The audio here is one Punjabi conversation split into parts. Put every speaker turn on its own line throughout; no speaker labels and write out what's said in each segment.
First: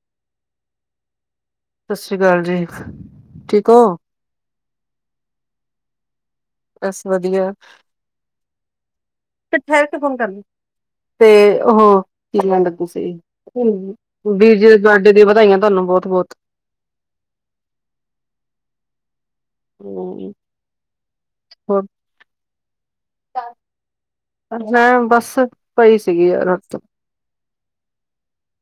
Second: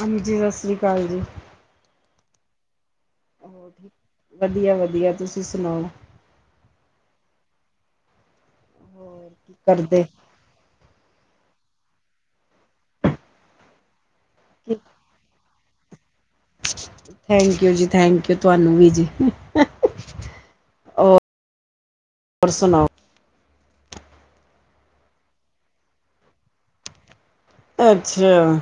ਹਾਂਜੀ, ਸਤਿ ਸ਼੍ਰੀ ਅਕਾਲ ਜੀ।
ਸਤਿ ਸ੍ਰੀ ਅਕਾਲ ਜੀ। ਠੀਕ ਹੋ
ਵਧੀਆ, ਵਧੀਆ, ਤੁਸੀਂ ਸੁਣਾਓ?
ਬਸ ਵਧੀਆ,
ਹੋਰ ਕੀ
ਮੈ ਠਹਿਰ ਕੇ
ਕਰਦੇ
ਫੋਨ ਕਰਦੀ। ਤੇ ਉਹ ਕੀ ਕਹਿਣ ਲੱਗੀ ਸੀ। ਵੀਰ ਜੀ ਦੇ ਬਰਥਡੇ ਤੇ ਵਧਾਈਆਂ ਤੁਹਾਨੂੰ ਬਹੁਤ ਬਹੁਤ।
ਥੈਂਕ ਯੂ ਜੀ ਥੈਂਕ ਯੂ ਤੁਹਾਨੂੰ ਵੀ ਜੀ। ਹੋਰ
ਹਮ, ਹੋਰ
ਹੋਰ ਸੁਣਾਓ?
ਮੈਂ ਬਸ ਪਈ ਸੀਗੀ ਰਾਤ।
ਅੱਛਾ,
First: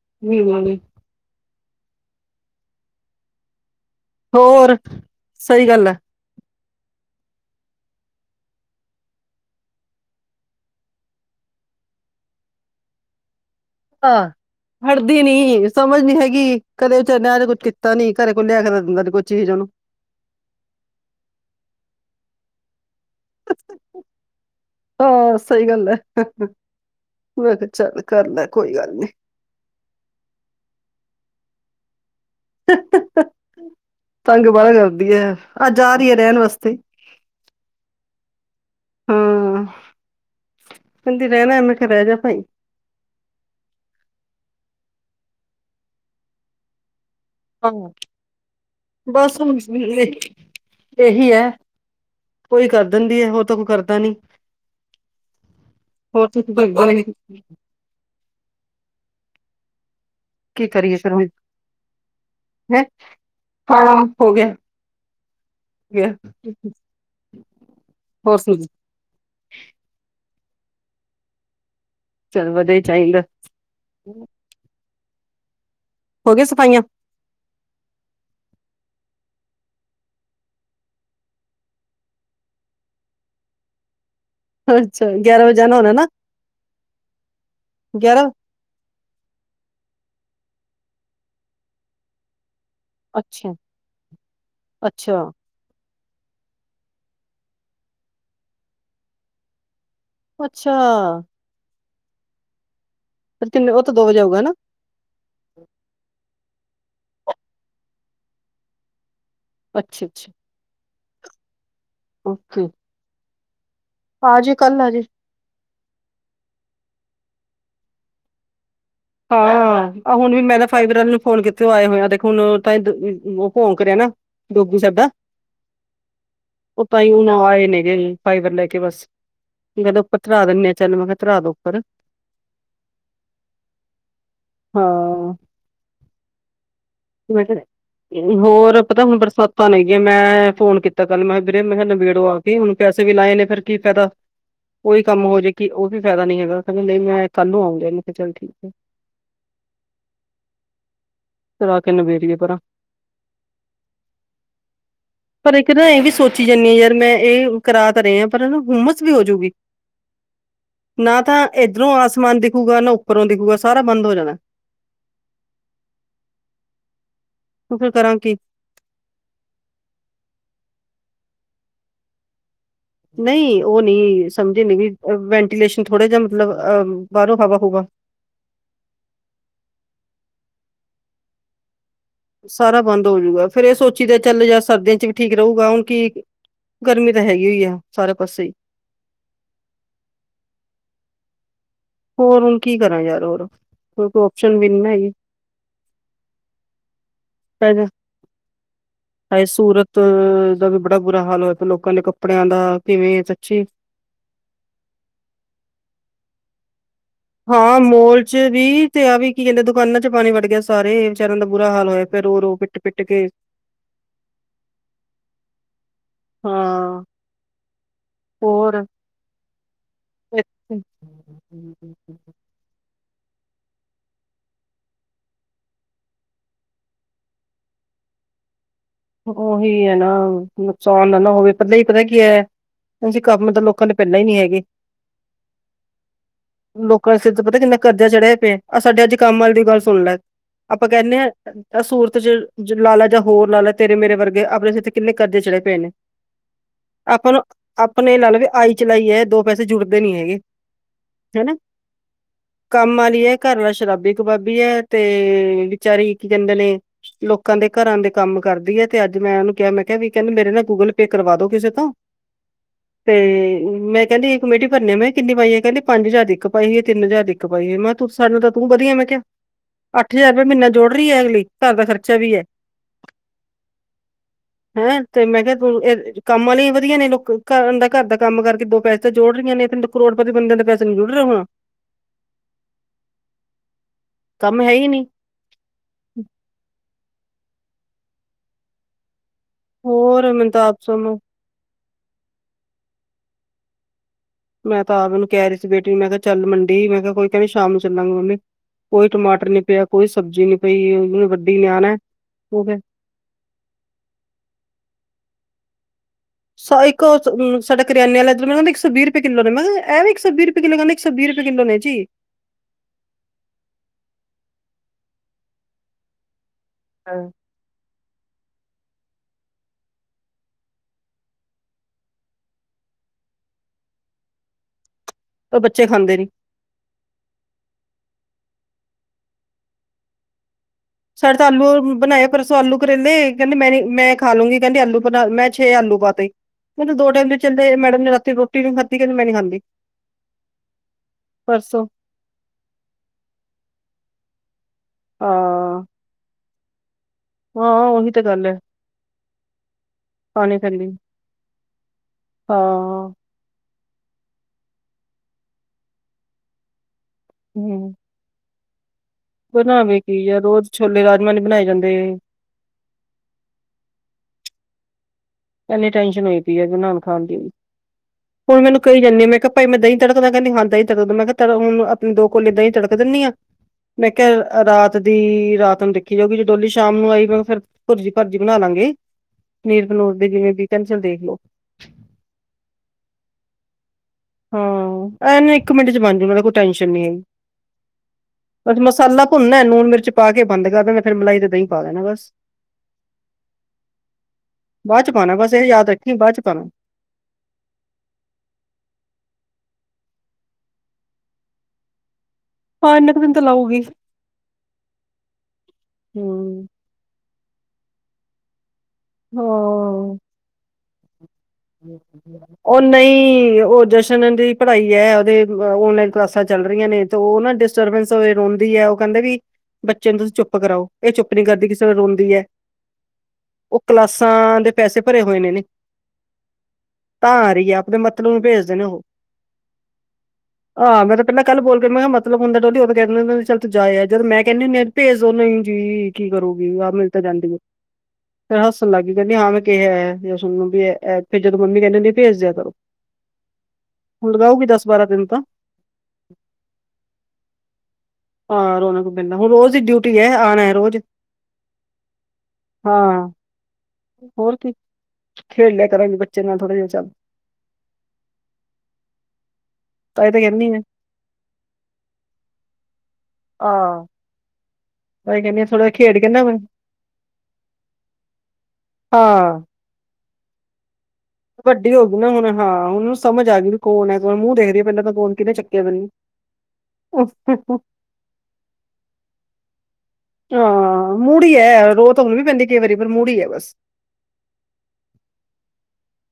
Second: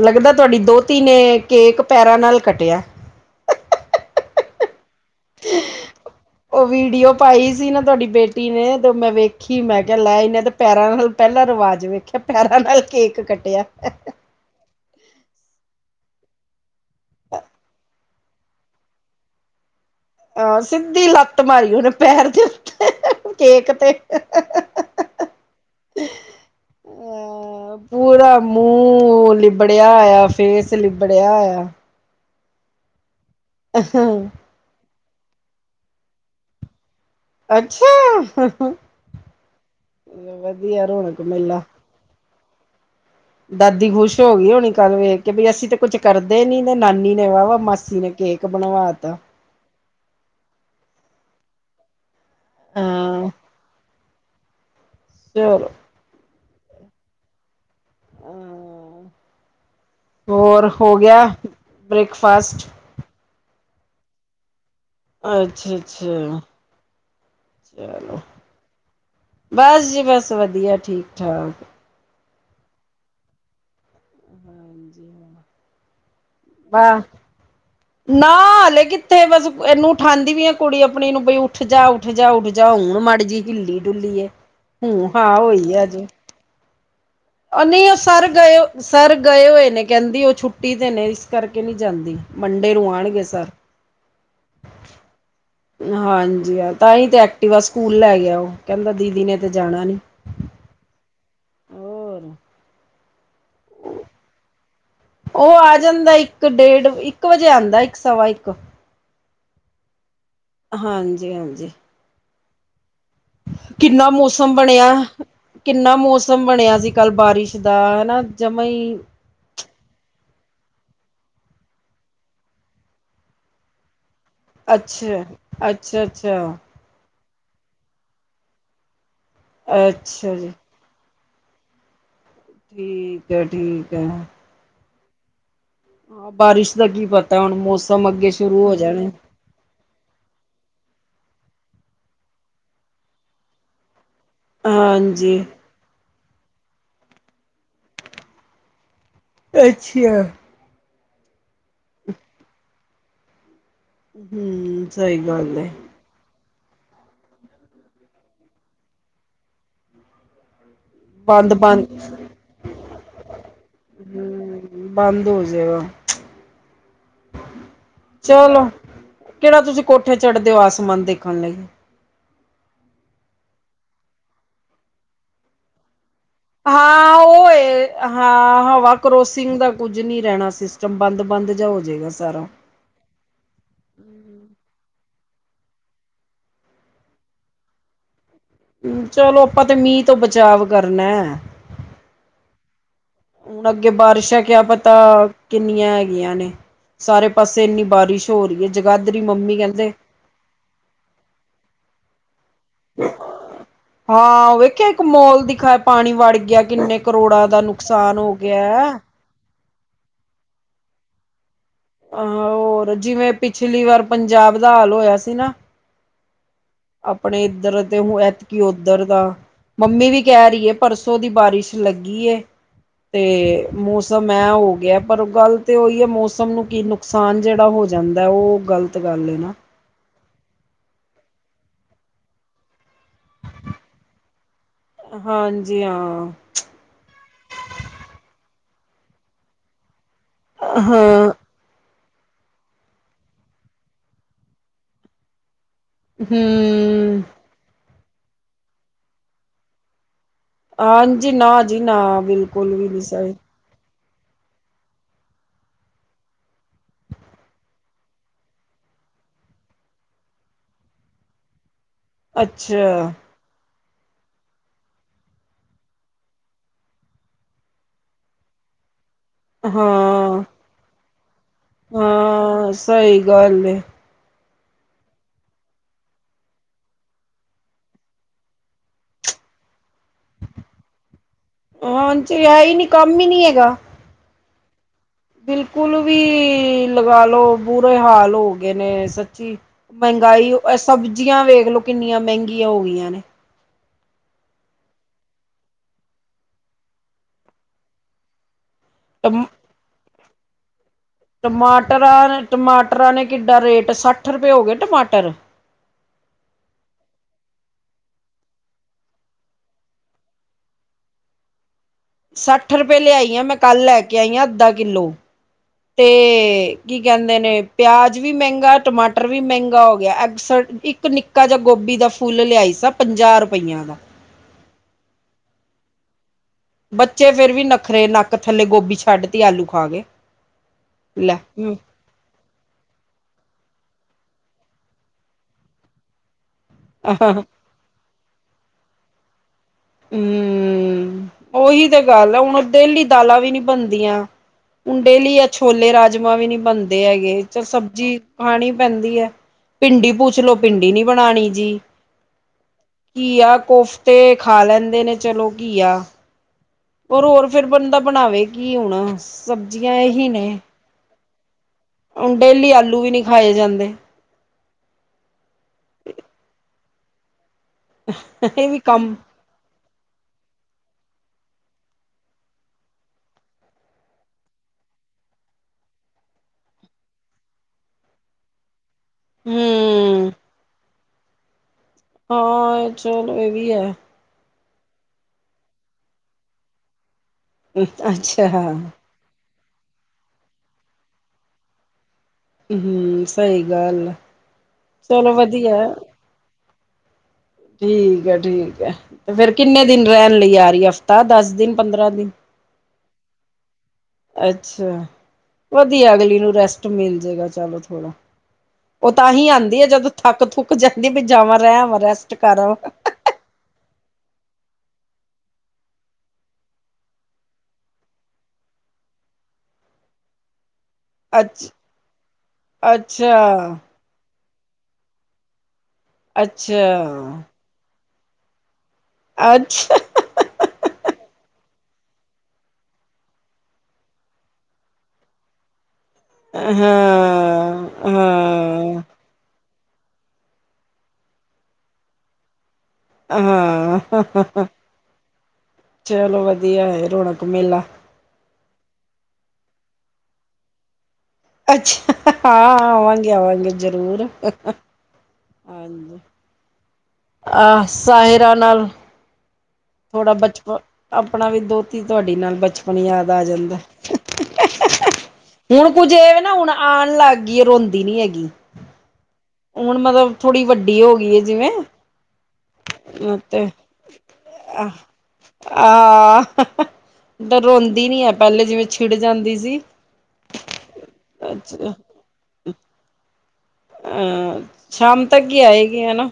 ਲੱਗਦਾ ਤੁਹਾਡੀ ਦੋਹਤੀ ਨੇ ਕੇਕ ਪੈਰਾਂ ਨਾਲ ਕੱਟਿਆ।
ਹੋਰ, ਸਹੀ ਗੱਲ ਹੈ।
ਉਹ ਵੀਡੀਓ ਪਾਈ ਸੀ ਨਾ ਤੁਹਾਡੀ ਬੇਟੀ ਨੇ ਤੇ ਮੈਂ ਵੇਖੀ ਮੈਂ ਕਿਹਾ ਲੈ ਇਹਨੇ ਤੇ। ਪੈਰਾਂ ਨਾਲ ਪਹਿਲਾਂ ਰਿਵਾਜ਼ ਵੇਖਿਆ ਪੈਰਾਂ ਨਾਲ ਕੇਕ ਕੱਟਿਆ।
ਹਾਂ ਹਟਦੀ ਨੀ ਸਮਝ ਨੀ ਹੈਗੀ ਕਦੇ ਵਿਚਾਰਿਆਂ ਨੇ ਕੁੱਛ ਕੀਤਾ ਨੀ। ਘਰੇ ਕੋਈ ਲਿਆ ਕੇ ਦਿੰਦਾ ਨਹੀਂ ਕੋਈ ਚੀਜ਼ ਉਹਨੂੰ।
ਅਹ ਸਿੱਧੀ ਲੱਤ ਮਾਰੀ ਉਹਨੇ ਪੈਰ ਦੇ ਉੱਤੇ। ਕਿਤੇ।
ਹਾਂ ਸਹੀ ਗੱਲ ਹੈ। ਮੈਂ ਕਿਹਾ
ਅ
ਚੱਲ ਕਰ ਲੈ ਕੋਈ ਗੱਲ ਨੀ।
ਬੜਿਆ ਆਇਆ ਫੇਸ ਲਿਬੜਿਆ ਆਇਆ।
ਹ ਹ ਹ।
ਅ ਹਾਂ।
ਕਰਦੀ ਹੈ। ਅੱਜ ਆ ਰਹੀ ਹੈ ਰਹਿਣ ਵਾਸਤੇ।
ਅੱਛਾ
ਹਾਂ
ਵਧੀਆ ਰੌਣਕ
ਕਹਿੰਦੀ ਰਹਿਣਾ
ਮੇਲਾ।
ਮੈਂ ਕਿਹਾ ਰਹਿ ਜਾ ਭਾਈ।
ਦਾਦੀ ਖੁਸ਼ ਹੋ ਗਈ ਹੋਣੀ ਕੱਲ ਵੇਖ ਕਿ ਵੀ ਅਸੀਂ ਤਾਂ ਕੁੱਛ ਕਰਦੇ। ਕਰਦੇ ਨਹੀ ਤੇ ਨਾਨੀ ਨੇ ਵਾਵਾ
ਹਾਂ।
ਮਾਸੀ ਨੇ ਕੇਕ ਬਣਵਾ ਤਾ।
ਬਸ ਹੁਣ ਇਹੀ ਹੈ। ਉਹੀ ਕਰ ਦਿੰਦੀ
ਹਾਂ
ਹੈ। ਹੋਰ ਤਾਂ ਕੋਈ ਕਰਦਾ ਨੀ।
ਚਲੋ।
ਹੋਰ ਕੋਈ ਕੁਛ ਕਰਦਾ ਨਹੀਂ। ਕੀ
ਹੋਰ ਹੋ
ਕਰੀਏ ਫਿਰ ਹੁਣ
ਗਿਆ ਬ੍ਰੇਕਫਾਸਟ।
ਹੈਂ ਹਾਂ ਹੋ ਗਿਆ।
ਅੱਛਾ
ਕੀ ਐ,
ਅੱਛਾ ਚਲੋ
ਹੋਰ ਸੁ [unintelligible]
ਬਸ ਜੀ ਬਸ ਵਧੀਆ, ਠੀਕ-ਠਾਕ।
ਚਲ ਵਧੀਆ ਈ ਚਾਂਹੀਦਾ।
ਹਾਂਜੀ, ਹਾਂ।
ਹੋ ਗਈ ਸਫਾਈਆਂ
ਵਾਹ। ਨਾ ਹਾਲੇ ਕਿੱਥੇ ਬਸ ਇਹਨੂੰ ਉਠਾਂਦੀ ਪਈ ਆ ਕੁੜੀ ਆਪਣੀ ਨੂੰ, ਬਈ ਉੱਠ ਜਾਹ। ਉੱਠ ਜਾ-ਉੱਠ ਜਾ ਹੁਣ ਮਾੜੀ ਜੀ ਹਿੱਲੀ ਡੁੱਲੀ ਏ,
ਅੱਛਾ
ਹੂੰ ਹਾਂ
ਗਿਆਰਾਂ ਵਜੇ ਜਾਣਾ
ਹੋਈ
ਹੋਣਾ ਨਾ
ਅਜੇ। ਨਹੀਂ ਉਹ ਸਰ
ਗਿਆਰਾਂ
ਗਏ, ਸਰ ਗਏ ਹੋਏ ਨੇ ਕਹਿੰਦੀ ਉਹ ਛੁੱਟੀ ਤੇ ਨੇ, ਇਸ ਕਰਕੇ ਨਹੀ ਜਾਂਦੀ। ਮੰੰਡੇ ਨੂੰ ਆਣਗੇ ਸਰ।
ਅੱਛਿਆ।
ਹਾਂਜੀ, ਆ ਤਾਂਹੀ ਤੇ ਐਕਟਿਵਾ ਸਕੂਲ ਲੈ ਗਿਆ, ਉਹ ਕਹਿੰਦਾ ਦੀਦੀ ਨੇ ਤੇ ਜਾਣਾ ਨੀ।
ਅੱਛਾ।
ਹੋਰ
ਫਿਰ ਕਿੰਨੇ ਉਹ ਤਾਂ ਦੋ ਵਜੇ ਆਊਗਾ ਹਨਾ।
ਉਹ ਆ ਜਾਂਦਾ ਇੱਕ ਡੇਢ ਇੱਕ ਵਜੇ ਆਂਦਾ, ਇੱਕ ਸਵਾ ਇੱਕ
ਅੱਛੇ-ਅੱਛੇ।
ਹਾਂਜੀ-ਹਾਂਜੀ।
ਓਥੇ
ਕਿੰਨਾ ਮੌਸਮ
ਆ
ਬਣਿਆ।
ਜੇ।
ਕਿੰਨਾ ਮੌਸਮ ਬਣਿਆ ਸੀ ਕੱਲ ਬਾਰਿਸ਼ ਦਾ, ਹਨਾ ਜਮਾ ਈ।
ਹਾਂ-ਹਾਂ, ਹੁਣ ਵੀ ਮੈਂ ਨਾ ਫਾਈਬਰ ਵਾਲੇ ਨੂੰ ਫੋਨ ਕੀਤੇ ਉਹ ਆਏ ਹੋਏ ਆ, ਦੇਖੋ ਹੁਣ ਤਾਂ ਉਹ ਭੋਂਗ ਕਰਿਆ ਨਾ। ਡੋਗੂ ਸਾਡਾ
ਅੱਛਾ-ਅੱਛਾ-ਅੱਛਾ।
ਉਹ ਤਾਂਹੀ ਹੁਣ ਆਏ ਨੇਗੇ ਫਾਈਬਰ ਲੈ ਕੇ ਬਸ, ਮੈਂ ਕਿਹਾ ਉੱਪਰ
ਅੱਛਾ
ਧਰਾ
ਜੀ
ਦਿੰਨੇ ਆਂ। ਚੱਲ ਮੈਂ ਕਿਹਾ ਧਰਾ ਦੋ ਉੱਪਰ।
ਠੀਕ ਐ-ਠੀਕ ਐ।
ਹਾਂ।
ਹਾਂ ਬਾਰਿਸ਼ ਦਾ ਕੀ ਪਤਾ,
ਮੈਂ
ਹੁਣ ਮੌਸਮ ਅੱਗੇ ਸ਼ੁਰੂ ਹੋ ਜਾਣਾ।
ਪੈਪਾਂ ਨੀ ਗੀਆਂ, ਮੈਂ ਫੋਨ ਕੀਤਾ ਕੱਲ ਮੈਂ ਕਿਹਾ ਵੀਰੇ ਮੈਂ ਕਿਹਾ ਨਬੇੜੋ ਆਵਦੀ, ਹੁਣ ਪੈਸੇ ਵੀ ਲਾਏ ਨੇ ਫੇਰ ਕੀ ਫਾਇਦਾ। ਕੋਈ ਕੰਮ
ਹਾਂਜੀ
ਹੋ ਜੇ ਕਿ ਉਹ ਵੀ ਫਾਇਦਾ ਨੀ ਹੈਗਾ, ਕਹਿੰਦਾ ਨਹੀਂ ਮੈਂ ਕੱਲ ਨੂੰ ਆਉਂਗਾ ਜੀ, ਮੈਂ ਕਿਹਾ ਚੱਲ ਠੀਕ ਐ।
ਅੱਛਿਆ।
ਕਰਾ ਕੇ ਨਬੇੜੀਏ ਪਰਾਂ,
ਹਮ ਸਹੀ
ਪਰ
ਗੱਲ
ਇੱਕ
ਹੈ
ਨਾ ਐ ਵੀ ਸੋਚ ਪੁੱਛੀ ਜਾਣੀ ਆ ਯਾਰ ਮੈਂ ਇਹ ਕਰਾ ਤਾਂ ਰਹੇ ਆਂ, ਪਰ ਹੁੰਮਸ ਵੀ ਹੋਜੂਗੀ। ਨਾ ਤਾਂ
ਬੰਦ
ਏਧਰੋਂ
ਬੰਦ
ਆਸਮਾਨ ਦਿਖੂਗਾ ਨਾ ਉੱਪਰੋਂ ਦਿਖੂਗਾ, ਸਾਰਾ ਬੰਦ ਹੋ ਜਾਣਾ।
ਹਮ ਬੰਦ ਹੋ ਜੇਗਾ,
ਫਿਰ ਕਰਾਂ ਕੀ
ਚਲੋ ਕਿਹੜਾ ਤੁਸੀਂ ਕੋਠੇ ਚੜ੍ਹਦੇ ਓ, ਆਸਮਾਨ ਦੇਖਣ ਲਈ।
ਨਹੀਂ ਉਹ ਨੀ ਸਮਝੇ ਨੀ ਵੀ, ਵੈਂਟੀਲੇਸ਼ਨ ਥੋੜ੍ਹਾ ਜਿ ਮਤਲਬ ਅਹ
ਹਾਂ
ਬਾਹਰੋਂ
ਉਹ
ਹਵਾ ਹੂਵਾ
ਏ ਹਾਂ, ਹਵਾ ਕਰੋਸਿੰਗ ਦਾ ਕੁੱਝ ਨੀ ਰਹਿਣਾ, ਸਿਸਟਮ ਬੰਦ-ਬੰਦ ਜਾ ਹੋ ਜੇਗਾ ਸਾਰਾ।
ਸਾਰਾ ਬੰਦ ਹੋਜੂਗਾ, ਫ਼ੇਰ ਇਹ ਸੋਚੀ ਦਾ ਚੱਲ ਯਾਰ ਸਰਦੀਆਂ ਚ ਠੀਕ ਰਹੂਗਾ, ਹੁਣ ਕੀ ਗਰਮੀ ਤਾਂ ਹੈਗੀ ਈ ਆ ਸਾਰੇ ਪਾਸੇ ਈ।
ਚਲੋ ਆਪਾਂ ਤੇ ਮੀਂਹ ਤੋ ਬਚਾਵ ਕਰਨਾ।
ਹੋਰ ਹੁਣ ਕੀ ਕਰਾਂ ਯਾਰ। ਹੋਰ
ਹੁਣ ਅੱਗੇ
ਹੋਰ ਕੋਈ
ਬਾਰਿਸ਼ਾਂ
ਆਪਸ਼ਨ
ਕਿਆ
ਵੀ ਨੀ ਨਾ ਹੈਗੀ
ਪਤਾ, ਕਿੰਨੀਆਂ ਹੈਗੀਆਂ ਨੇ। ਸਾਰੇ ਪਾਸੇ
ਪੈ
ਇੰਨੀ ਬਾਰਿਸ਼ ਹੋ ਰਹੀ ਏ, ਜਗਾਦਰੀ
ਹਾਏ
ਮੰਮੀ ਕਹਿੰਦੇ
ਸੂਰਤ ਦਾ ਵੀ ਬੜਾ ਬੁਰਾ ਹਾਲ ਹੋਇਆ ਪਿਆ, ਤੇ ਲੋਕਾਂ ਦੇ ਕੱਪੜਿਆਂ ਦਾ ਕਿਵੇਂ ਸੱਚੀ
ਹਾਂ, ਵੇਖਿਆ ਇੱਕ ਮੋਲ ਦਿਖਾਇਆ, ਪਾਣੀ ਵੜ ਗਿਆ ਕਿੰਨੇ ਕਰੋੜਾਂ ਦਾ
ਹਾਂ
ਨੁਕਸਾਨ
ਮੋਲ
ਹੋ
ਚ ਵੀ,
ਗਿਆ।
ਤੇ ਆਹ ਵੀ ਕੀ ਕਹਿੰਦੇ ਦੁਕਾਨਾਂ ਚ ਪਾਣੀ ਵੜ ਗਿਆ ਸੀ। ਸਾਰੇ ਵਿਚਾਰਿਆਂ ਦਾ ਬੁਰਾ ਹਾਲ ਹੋਇਆ ਪਿਆ,
ਅਹ
ਰੋ-ਰੋ
ਹੋਰ
ਪਿੱਟ-ਪਿੱਟ ਕੇ।
ਜਿਵੇਂ ਪਿਛਲੀ ਵਾਰ ਪੰਜਾਬ ਦਾ ਹਾਲ ਹੋਇਆ ਸੀ ਨਾ
ਹਾਂ।
ਆਪਣੇ ਇੱਧਰ ਤੇ ਅਹ ਐਤਕੀ
ਹੋਰ
ਓਦਰ ਦਾ। ਮੰਮੀ ਵੀ ਕਹਿ ਰਹੀ ਏ, ਪਰਸੋਂ ਦੀ ਬਾਰਿਸ਼
ਇੱਥੇ
ਲੱਗੀ ਏ। ਤੇ ਮੌਸਮ ਐਂ ਹੋ ਗਿਆ, ਪਰ ਗੱਲ ਤੇ ਉਹੀ ਐ ਮੌਸਮ ਨੂੰ ਕੀ ਨੁਕਸਾ ਨੁਕਸਾਨ ਜਿਹੜਾ ਹੋ ਜਾਂਦਾ ਉਹ ਗਲਤ
ਉਹੀ ਐ ਨਾ ਨੁਕਸਾਨ ਨਾ ਨਾ ਹੋਵੇ ਪਲਾ ਹੀ ਪਤਾ ਕੀ ਐ। [unintelligible] ਮਤਲਬ ਲੋਕਾਂ ਨੇ ਪਹਿਲਾ ਹੀ ਨੀ ਹੈਗੇ।
ਹਾਂਜੀ ਹਾਂ।
ਲੋਕਾਂ ਦੇ ਸਿਰ ਤੇ ਪਤਾ ਕਿੰਨਾ ਕਰਜ਼ਾ ਚੜ੍ਹਿਆ ਪਿਆ ਆਹ ਸਾਡੇ ਅੱਜ ਕੰਮ ਆਲੇ ਦੀ ਗੱਲ ਸੁਣ ਲਾ। ਆਪਾਂ ਕਹਿ ਦਿੰਦੇ
ਹਾਂ
ਆ ਤਾਂ ਸੂਰਤ ਚ ਲਾ ਲਾ ਜਾਂ ਹੋਰ ਲਾ ਲਾ। ਤੇਰੇ ਮੇਰੇ ਵਰਗੇ ਆਪਣੇ ਸਿਰ ਤੇ ਕਿੰਨੇ ਕਰਜ਼ੇ ਚੜੇ ਪਏ ਨੇ।
ਹੂੰ,
ਆਪਾਂ ਨੂੰ ਆਪਣੇ ਲਾ ਲੋ ਵੀ ਆਈ ਚਲਾਈ ਐ ਦੋ ਪੈਸੇ ਜੁੜਦੇ ਨੀ ਹੈਗੇ।
ਹਾਂਜੀ
ਹਨਾ
ਨਾ ਜੀ ਨਾ ਬਿਲਕੁਲ ਵੀ
ਕੰਮ
ਨੀ
ਆਲੀ
ਸਹੀ
ਐ ਘਰ ਵਾਲਾ ਸ਼ਰਾਬੀ। ਸ਼ਰਾਬੀ ਐ ਤੇ ਵਿਚਾਰੀ ਕੀ ਕਹਿੰਦੇ ਨੇ ਲੋਕਾਂ ਦੇ ਘਰਾਂ ਦੇ ਕੰਮ ਕਰਦੀ ਐ ਤੇ ਅੱਜ ਮੈਂ ਉਹਨੂੰ ਕਿਹਾ ਮੈਂ ਕਿਹਾ ਵੀ ਕਹਿੰਦੇ ਮੇਰੇ ਨਾ ਗੂਗਲ ਪੇ ਕਰਵਾ ਦੋ ਕਿਸੇ ਤੋਂ
ਅੱਛਾ
ਤੇ ਮੈਂ ਕਹਿੰਦੀ ਕਮੇਟੀ ਭਰਨੀ ਆ ਮੈਂ ਕਿੰਨੀ ਪਾਈ ਐ ਕਹਿੰਦੇ ਪੰਜ ਹਜ਼ਾਰ ਦੀ ਇੱਕ ਪਾਈ ਐ ਤਿੰਨ ਹਜ਼ਾਰ ਇੱਕ ਪਾਈ ਐ ਮੈਂ ਤੂੰ ਸਾਨੂੰ ਤਾਂ ਤੂੰ ਵਧੀਆ ਮੈਂ ਕਿਹਾ। ਅੱਠ ਹਜ਼ਾਰ
ਹਾਂ
ਰੁਪਇਆ ਮਹੀਨਾ ਜੋੜ ਰਹੀ ਆ ਅਗਲੀ ਘਰ ਦਾ ਖਰਚਾ ਵੀ ਐ।
ਹਾਂ ਸਹੀ ਗੱਲ ਐ।
ਹੈ ਤੇ ਮੈਂ ਕਿਹਾ ਤੂੰ ਇਹ ਕੰਮ ਆਲੀ ਆ ਵਧੀਆ ਨੇ ਲੋਕ ਘਰ ਦਾ ਘਰ ਦਾ ਕੰਮ ਕਰਕੇ ਦੋ ਪੈਸੇ ਤਾਂ ਜੋੜ ਰਹੀਆਂ ਨੇ ਤੇ ਕਰੋੜ ਰੁਪਏ ਬੰਦੇ ਨੂੰ ਪੈਸੇ ਜੁੜ ਰਿਹਾ ਹੋਣ।
ਹਾਂਜੀ ਹੈ ਹੀ ਨੀ ਕੰਮ ਹੀ ਨੀ ਹੈਗਾ।
ਕੰਮ ਹੈਈ ਨੀ।
ਬਿਲਕੁਲ ਵੀ ਲਗਾਲੋ ਬੁਰੇ ਹਾਲ ਹੋ ਗਏ ਨੇ ਸੱਚੀ।
ਹੋਰ ਮੈਨੂੰ
ਮਹਿੰਗਾਈ
ਤਾਂ ਆਪ ਸਮਝ
ਸਬਜ਼ੀਆਂ ਵੇਖ ਲਓ ਕਿੰਨੀਆਂ ਮਹਿੰਗੀਆਂ ਹੋ ਗਈਆਂ ਨੇ।
ਮੈਂ ਤਾਂ ਆਪ ਉਹਨੂੰ ਕਹਿ ਰਹੀ ਸੀ ਬੇਟੀ ਮੈਂ ਕਿਹਾ ਚੱਲ ਮੰਡੀ ਮੈਂ ਕਿਹਾ ਕੋਈ ਕਹਿਣੀ ਸ਼ਾਮ ਨੂੰ ਚੱਲਾਂਗੀ ਮੰਮੀ। ਕੋਈ
ਟਮ
ਟਮਾਟਰ ਨੀ ਪਿਆ ਕੋਈ ਸਬਜ਼ੀ ਨੀ ਪਈ ਉਹਨੂੰ,
ਟਮਾਟਰਾਂ ਟਮਾਟਰਾਂ ਨੇ ਕਿੱਡਾ ਰੇਟ ਸੱਠ ਰੁਪਏ ਹੋ ਗਏ ਟਮਾਟਰ।
ਸ ਇੱਕ ਸਾਡਾ ਕਰਿਆਨੇ ਇੱਧਰ ਇੱਕ ਸੌ ਵੀਹ ਰੁਪਏ ਕਿੱਲੋ ਨੇ ਮੈਂ ਕਿਹਾ ਐ ਵੀ ਇੱਕ ਸੌ ਵੀਹ ਰੁਪਏ ਕਿੱਲੋ ਕਹਿੰਦਾ ਇੱਕ ਸੌ ਵੀ ਰੁਪਏ ਕਿੱਲੋ ਨੇ ਜੀ।
ਸੱਠ ਰੁਪਏ ਲਿਆਈ ਆ ਮੈਂ ਕੱਲ ਲੈ ਕੇ ਆਈ ਆ ਅੱਧਾ ਕਿੱਲੋ ਤੇ ਕੀ
ਹਾਂ।
ਕਹਿੰਦੇ ਨੇ। ਪਿਆਜ਼ ਵੀ ਮਹਿੰਗਾ ਟਮਾਟਰ ਵੀ ਮਹਿੰਗਾ ਹੋ ਗਿਆ ਐਗਸ ਇੱਕ ਨਿੱਕਾ ਜਿਹਾ ਗੋਭੀ ਦਾ ਫੁੱਲ ਲਿਆਈ ਸਭ। ਪੰਜਾਹ ਰੁਪਈਆਂ ਦਾ।
ਉਹ ਬੱਚੇ ਖਾਂਦੇ ਨੀ।
ਬੱਚੇ ਫੇਰ ਵੀ ਨਖਰੇ ਨੱਕ ਥੱਲੇ ਗੋਭੀ ਛੱਡ ਤੇ ਆਲੂ ਖਾ ਗ
ਸਾਡੇ ਤਾਂ ਆਲੂ ਬਣਾਇਆ ਫਿਰ ਸੋ ਦੇ ਆਲੂ ਕਰੇਲੇ ਕਹਿੰਦੇ ਮੈਂ ਨੀ ਮੈਂ ਖਾਾਲੂੰਗੀ ਕਹਿੰਦੀ ਆਲੂ ਬਣਾ ਮੈਂ ਛੇ ਆਲੂ ਪਾ ਲੇ। ਮੈਨੂੰ ਦੋ ਟਾਈਮ ਦੇ ਚਦੇ ਮੈਡਮ ਨੇ ਰਾਤੀ ਰੋਟੀ ਨੂੰ ਖਾਂਦੀ ਮੈਂ ਨਹੀਂ ਖਾਂਦੀ।
ਹੂੰ,
ਪਰਸੋਂ
ਉਹੀ ਤੇ ਗੱਲ ਆ ਹੁਣ ਦਲੀ ਦਾਲਾਂ ਵੀ ਨੀ ਬਣਦੀਆਂ। ਡੇਲੀ ਲਈ ਆ
ਹਾਂ।
ਛੋਲੇ ਰਾਜਮਾਂ ਵੀ ਨੀ ਬਣਦੇ ਹੈਗੇ ਚ
ਹਾਂ ਉਹੀ
ਸਬਜ਼ੀ
ਤਾਂ ਗੱਲ ਹੈ
ਖਾਣੀ। ਪੈਂਦੀ ਐ ਭਿੰਡੀ। ਪੁੂਛ ਲੋ
ਖਾਣੀ
ਭਿੰਡੀ
ਪੈਂਦੀ
ਨੀ ਬਣਾਣੀ ਜੀ
ਹਾਂ
ਘੀਆ ਕੋਫਤੇ। ਖਾ ਲੈਂਦੇ ਨੇ ਚਲੋ ਘੀਆ। ਪਰ ਹੋਰ ਫੇਰ
ਹੂੰ।
ਬੰਦਾ ਬਣਾਵੇ ਕੀ ਹੁਣਾ।
ਬਣਾਵੇ ਕੀ ਹੈ ਰੋਜ਼ ਛੋਲੇ ਰਾਜਮਾਂ ਨੀ ਬਣਾਏ ਜਾਂਦੇ।
ਡੇਲੀ ਆਲੂ ਵੀ ਨੀ ਖਾਏ ਜਾਂਦੇ।
ਇਨੀ ਟੈਸ਼ਨ ਹੋਈ ਪਈ ਹੈਮਾਨ ਖਾਨ ਦੀ ਵੀ ਹੁਣ
ਇਹ ਵੀ
ਮੈਨੂੰ ਕਹੀ
ਕੰਮ
ਜਾਂਦੀ ਮੈਂ ਕਿਹਾ ਭਾਈ ਮੈਂ ਦਹੀਂ ਤੜਕਦਾ ਕਹਿੰਦੀ ਹਾਂ ਦਹੀਂ ਤੜਕਦਾ ਮੈਂ ਕਿਹਾ ਹੁਣ ਆਪਣੇ ਦੋ ਕੋਲੇ ਦਹੀਂ ਤੜਕ ਦਿੰਦੀ ਹਾਂ। ਮੈਂ ਕਿਹਾ ਰਾਤ ਦੀ ਰਾਤ ਨੂੰ ਦੇਖੀ ਜਾਊਗੀ ਜੇ ਡੋਲੀ ਸ਼ਾਮ ਨੂੰ ਆਈ ਮੈਂ ਫਿਰ ਭੁਰਜੀ ਭਰਜੀ ਬਣਾ ਲਾਂਗੇ।
ਹੂੰ,
[unintelligible] ਬਨੂਰ ਦੇ ਜਿਵੇਂ ਬ ਕਨਚਲ ਦੇਖ ਲੋ।
ਹਾਂ ਚੱਲ ਏ ਵੀ ਐ।
ਹਾਂ ਇਹਨ ਇੱਕ ਮਿੰਟ ਚ ਬਣ ਜੂ ਮੇਰਾ ਕੋਈ ਟੈਨਸ਼ਨ ਨੀ,
ਅੱਛਾ।
ਪ ਮਸਾਲਾ ਭੁੰਨੈ ਲੂਣ ਮਿਰਚ ਪਾ ਕੇ ਬੰਦ ਕਰਦਾ ਮੈਂ ਫਿਰ ਮਲਾਈ ਤੇ ਦਹੀਂ ਪਾ ਦੇਣਾ ਬਸ।
ਹੂੰ ਸਹੀ ਗੱਲ
ਬਾਚ ਪਾਣਾ
ਚਲੋ
ਬਸ ਇਹ ਯਾਦ
ਵਧੀਆ।
ਰੱਖੀ ਬਾਚ ਪਾਓ।
ਠੀਕ ਐ ਠੀਕ ਐ ਤੇ ਫੇਰ ਕਿੰਨੇ ਦਿਨ ਰਹਿਣ ਲਈ ਆ ਰਹੀ ਹਫ਼ਤਾ, ਦਸ ਦਿਨ, ਪੰਦਰਾਂ ਦਿਨ?
ਹਾਂ ਇੰਨ ਕੁ ਦਿਨ ਤਾਂ ਲਾਉਗੀ।
ਅੱਛਾ, ਵਧੀਆ ਅਗਲੀ ਨੂੰ
ਹੂੰ
ਰੈਸਟ ਮਿਲ ਜੇਗਾ ਚਲੋ ਥੋੜ੍ਹਾ। ਓ ਤਾਂ ਹੀ ਆਉਂਦੀ ਆ ਜਦੋਂ ਥੱਕ ਥੁੱਕ ਜਾਂਦੀ ਵੀ ਜਾਵਾਂ ਰਹਿਣ।
ਓ ਨਈਂ ਉਹ ਜ ਦੀ ਪੜ੍ਹਾਈ ਐ ਉਹਦੇ ਔਨਲਾਈਨ ਕਲਾਸਾਂ ਚੱਲ ਰਹੀਆਂ ਨੇ ਤੇ ਉਹ ਨਾ ਡਿਸਟਰਬੈਂਸ ਓਵੇ ਰੋਂਦੀ ਐ ਓ ਓ ਕਹਿੰਦੇ ਵੀ ਬੱਚੇ ਨੂੰ ਤੁਸੀਂ ਚੁੱਪ ਕਰਾਓ ਇਹ ਚੁੱਪ ਨੀ
ਅੱਛ
ਕਰਦੀ ਕਿਸੇ ਵੇਲੇ ਰੋਂਦੀ ਐ,
ਅੱਛਾ
ਉਹ ਕਲਾਸਾਂ ਦੇ ਪੈਸੇ ਭਰੇ ਹੋਏ ਨੇ ਨੇ।
ਅੱਛਾ।
ਤਾਂ ਆ ਰਈ ਆ ਆਪਣੇ ਮਤਲੂਬ ਨੂੰ ਭੇਜਦੇ ਨੇ ਉਹ।
ਅੱਛਾ।
[unintelligible] ਆਹ ਮੈਂ ਤਾਂ ਪਹਿਲਾਂ ਕੱਲ ਬੋਲ ਕੇ ਮੈਂ ਕਿਹਾ ਮਲਤਬ ਹੁੰਦਾ ਡੋਲੀ ਉਦੋਂ ਕਹਿੰਦੇ ਚੱਲ ਜਾਇ ਯਾ, ਜਦੋਂ ਮੈਂ ਕਹਿੰਦੀ ਹੁੰਨੀ ਆ ਭੇਜਦੋ, ਨਈੰ ਜੀ। ਕੀ ਕਰੂਗੀ ਆਹ ਮਿਲ ਤਾਂ ਜਾਂਦੀ
ਹਾਂ
ਫਰ ਹਸ ਦੱਸਣ
ਹਾਂ
ਲੱਗਈ ਕਹਿੰਦੀ ਹਾਂ ਮੈਂ ਕਿਹਾ ਹੈਣ ਵੀ ਫ ਜਦੋਂ ਮੰਮੀ ਕਹਿੰਦੇ ਹੁੰਦੀ ਭੇਜ ਦਿਆ ਕਰੋ।
ਹਾਂ
ਹੁਣ ਲਗਾਉਗੀ ਦਿਨ ਤਾਂ
ਚਲੋ ਵਧੀਆ ਏ ਰੌਣਕ ਮੇਲਾ।
ਹਾਂ ਰੋਨਾਕ ਮੇਲਾ, ਹੁਣ ਓਦੀ ਡਿਊਟੀ ਐ ਆਣੈ ਰੋਜ਼।
ਅੱਛਾ, ਹਾਂ
ਹਾਂ
ਆਵਾਂਗੇ ਆਵਾਂਗੇ ਜ਼ਰੂਰ।
ਹੋਰ ਕੀ ਖੇਡ ਲਿਆਂ ਕਰਾਂਗੇ
ਹਾਂਜੀ
ਬੱਚੇ ਨਾਲ ਥੋੜਾ ਜਿਹਾ ਚੱਲ।
ਆਹ ਸਾਹਿਰਾਂ ਨਾਲ,
ਤਾਂਹੀ
ਥੋੜ੍ਹਾ
ਤਾਂ ਕਹਿੰਦੀ
ਬਚਪਨ।
ਆ
ਆਪਣਾ ਵੀ ਦੋਤੀ ਤੁਹਾਡੀ ਨਾਲ ਬਚਪਨ ਯਾਦ ਆ ਜਾਂਦਾ।
ਹਾਂ ਤਾਂਹੀ ਕਹਿੰਦੀ ਆ ਥੋੜਾ
ਹੁਣ ਕੁੱਝ
ਖੇਡ ਕੇ
ਏਵੇ ਨਾ
ਮੈਂ
ਹੁਣ ਆਣ ਲੱਗ ਗੀ ਰੋਂਦੀ ਨੀ ਏਗੀ।
ਹਾ।
ਹੁਣ ਮਤਲਬ ਥੋੜ੍ਹੀ ਵੱਡੀ ਹੋ ਗੀਏ।
ਵੱਡੀ ਹੋ ਗਈ ਨਾ ਹੁਣ ਹਾਂ ਹੁਣ ਸਮਝ ਆ
ਤੇ
ਗਈ ਵੀ ਕੌਣ ਹੈ ਮੂੰਹ ਦੇਖਦੀ ਪਹਿਲਾਂ ਕੌ ਕੀਨੇ ਚੱਕਿਆ ਮੈਨੂ?
ਤਾਂ ਰੋਂਦੀ ਨੀ ਐ ਪੈਲੇ ਜਿਵੇਂ ਛਿੜ ਜਾਂਦੀ ਸੀ।
ਹਾਂ, ਮੂੜੀ
ਅੱਛਾ
ਐ ਰੋਤ ਹੋਣ ਵੀ ਪੈਂਦੀ ਕਈ ਵਾਰੀ ਪਰ ਮੂੜੀ ਐ ਬਸ।
ਹਾਂ, ਸ਼ਾਮ ਤੱਕ ਹੀ ਆਏਗੀ ਹੈਨਾ?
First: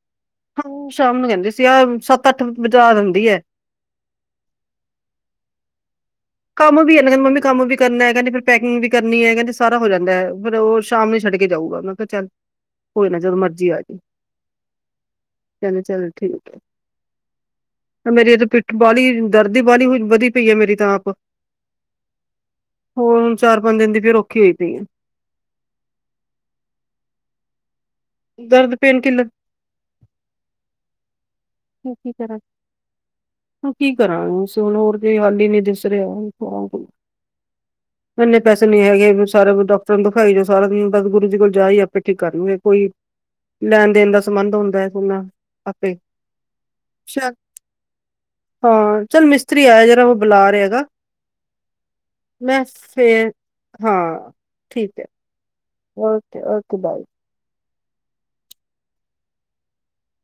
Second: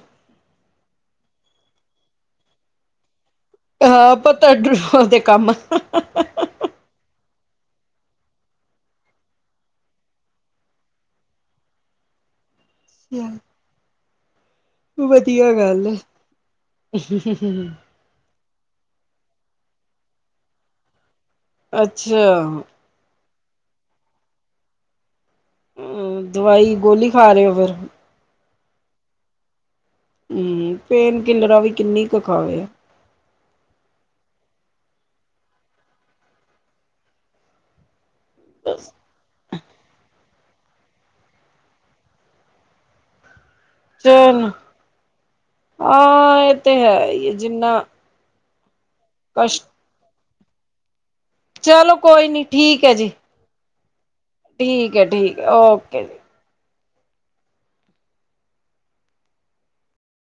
ਹਾਂ ਸ਼ਾਮ ਨੂੰ ਕਹਿੰਦੇ ਸੀ, ਆਹ ਸੱਤ ਅੱਠ ਬਜਾ ਦੀੰਦੀ ਐ।
ਹਹ ਆਪਤਾਡ ਦੇ ਕੰਮ। [unintelligible]
ਕੰਮ ਵੀ ਏ ਨਾ ਕਹਿੰਦੇ ਮੰਮੀ ਕੰਮ ਵੀ ਕਰਨੈ ਕੈੰਦੀ ਫਿਰ ਪੈਕਿੰਗ ਵੀ ਕਰਨੀ ਏ, ਕੈੰਦੀ ਸਾਰਾ ਹੋ ਜਾਂਦੈ ਫੇਰ ਉਹ ਸ਼ਾਮ ਨੂੰ ਛੱਡ ਕੇ ਜਾਊਗਾ। ਮੈਂ ਕਿਹਾ ਚੱਲ, ਕੋਈ ਨਾ ਜਦੋਂ ਮਰਜੀ ਆ ਜੀਂ।
ਵਧੀਆ ਗੱਲ ਐ।
ਮੇਰੀ ਇਹ ਤਾਂ ਪਿੱਠ ਬਾਹਲੀ ਦਰਦੀ ਬਾਹਲੀਈ ਵਧੀ ਪਈ ਮੇਰੀ ਤਾਂ ਆਪ।
ਅੱਛਾ।
ਹੋਰ ਹੁਣ ਚਾਰ ਪੰਜ ਦਿਨ ਦੀ ਫਰ ਔਖੀ ਹੋਈ ਪਈ ਆਂ।
ਹੁੰ ਦਵਾਈ ਗੋਲੀ ਖਾ ਰਏ ਓ ਫੇਰ?
ਦਰਦ ਪੇਨ ਕਿਲਰ
ਹੁੰ ਪੇਨ ਕਿਲਰਾਂ ਵੀ
ਹੋਰ
ਕਿੰਨੀ
ਕੀ
ਕੁ
ਕਰ। [unintelligible]
ਖਾਵੇ।
ਹੋਰ ਕੀ ਕਰਾਂ? ਹੁਣ ਹੋਰ ਕੋ ਹਾਲ ਹੀ ਨ ਦਿਸ ਰਿਹਾ। ਇਨੇ ਪੈਸੇ ਨੀ ਹੈਗੇ ਨੀ ਸਾਰੇ ਡਾਕਟਰ ਤੂੰ ਦਿਖਾਈ ਜਾਓ ਸਾਰਾ ਦਿਨ ਬਸ ਗੁਰੂ ਜੀ ਕੋਲ ਜਾ ਈ ਆਪੇ ਠੀਕ ਕਰਨਗੇ ਕੋਈ ਲੈਨ ਦੇਨ ਦਾ
ਚਲੋ
ਸਮਾਨ ਤਾ ਹੁੰਦੈ ਤੌਨਾ, ਆਪੇ।
ਹਾਂ ਇਹ ਤੇ ਹੈ ਈਐ
ਚੱਲ
ਜਿੰਨਾ
ਹਾਂ, ਚੱਲ ਮਿਸਤਰੀ
ਕਸ਼ਟ
ਆਇਆ ਜਰਾ ਉਹ ਬੁਲਾ ਰਿਆਗਾ,
ਚਲੋ ਕੋਈ ਨੀ
ਮੈਂ
ਠੀਕ ਹੈ ਜੀ
ਫੇਰ ਹਾਂ।
ਠੀਕ ਐ, ਠੀਕ ਐ ਓਕੇ।
Okay okay, bye.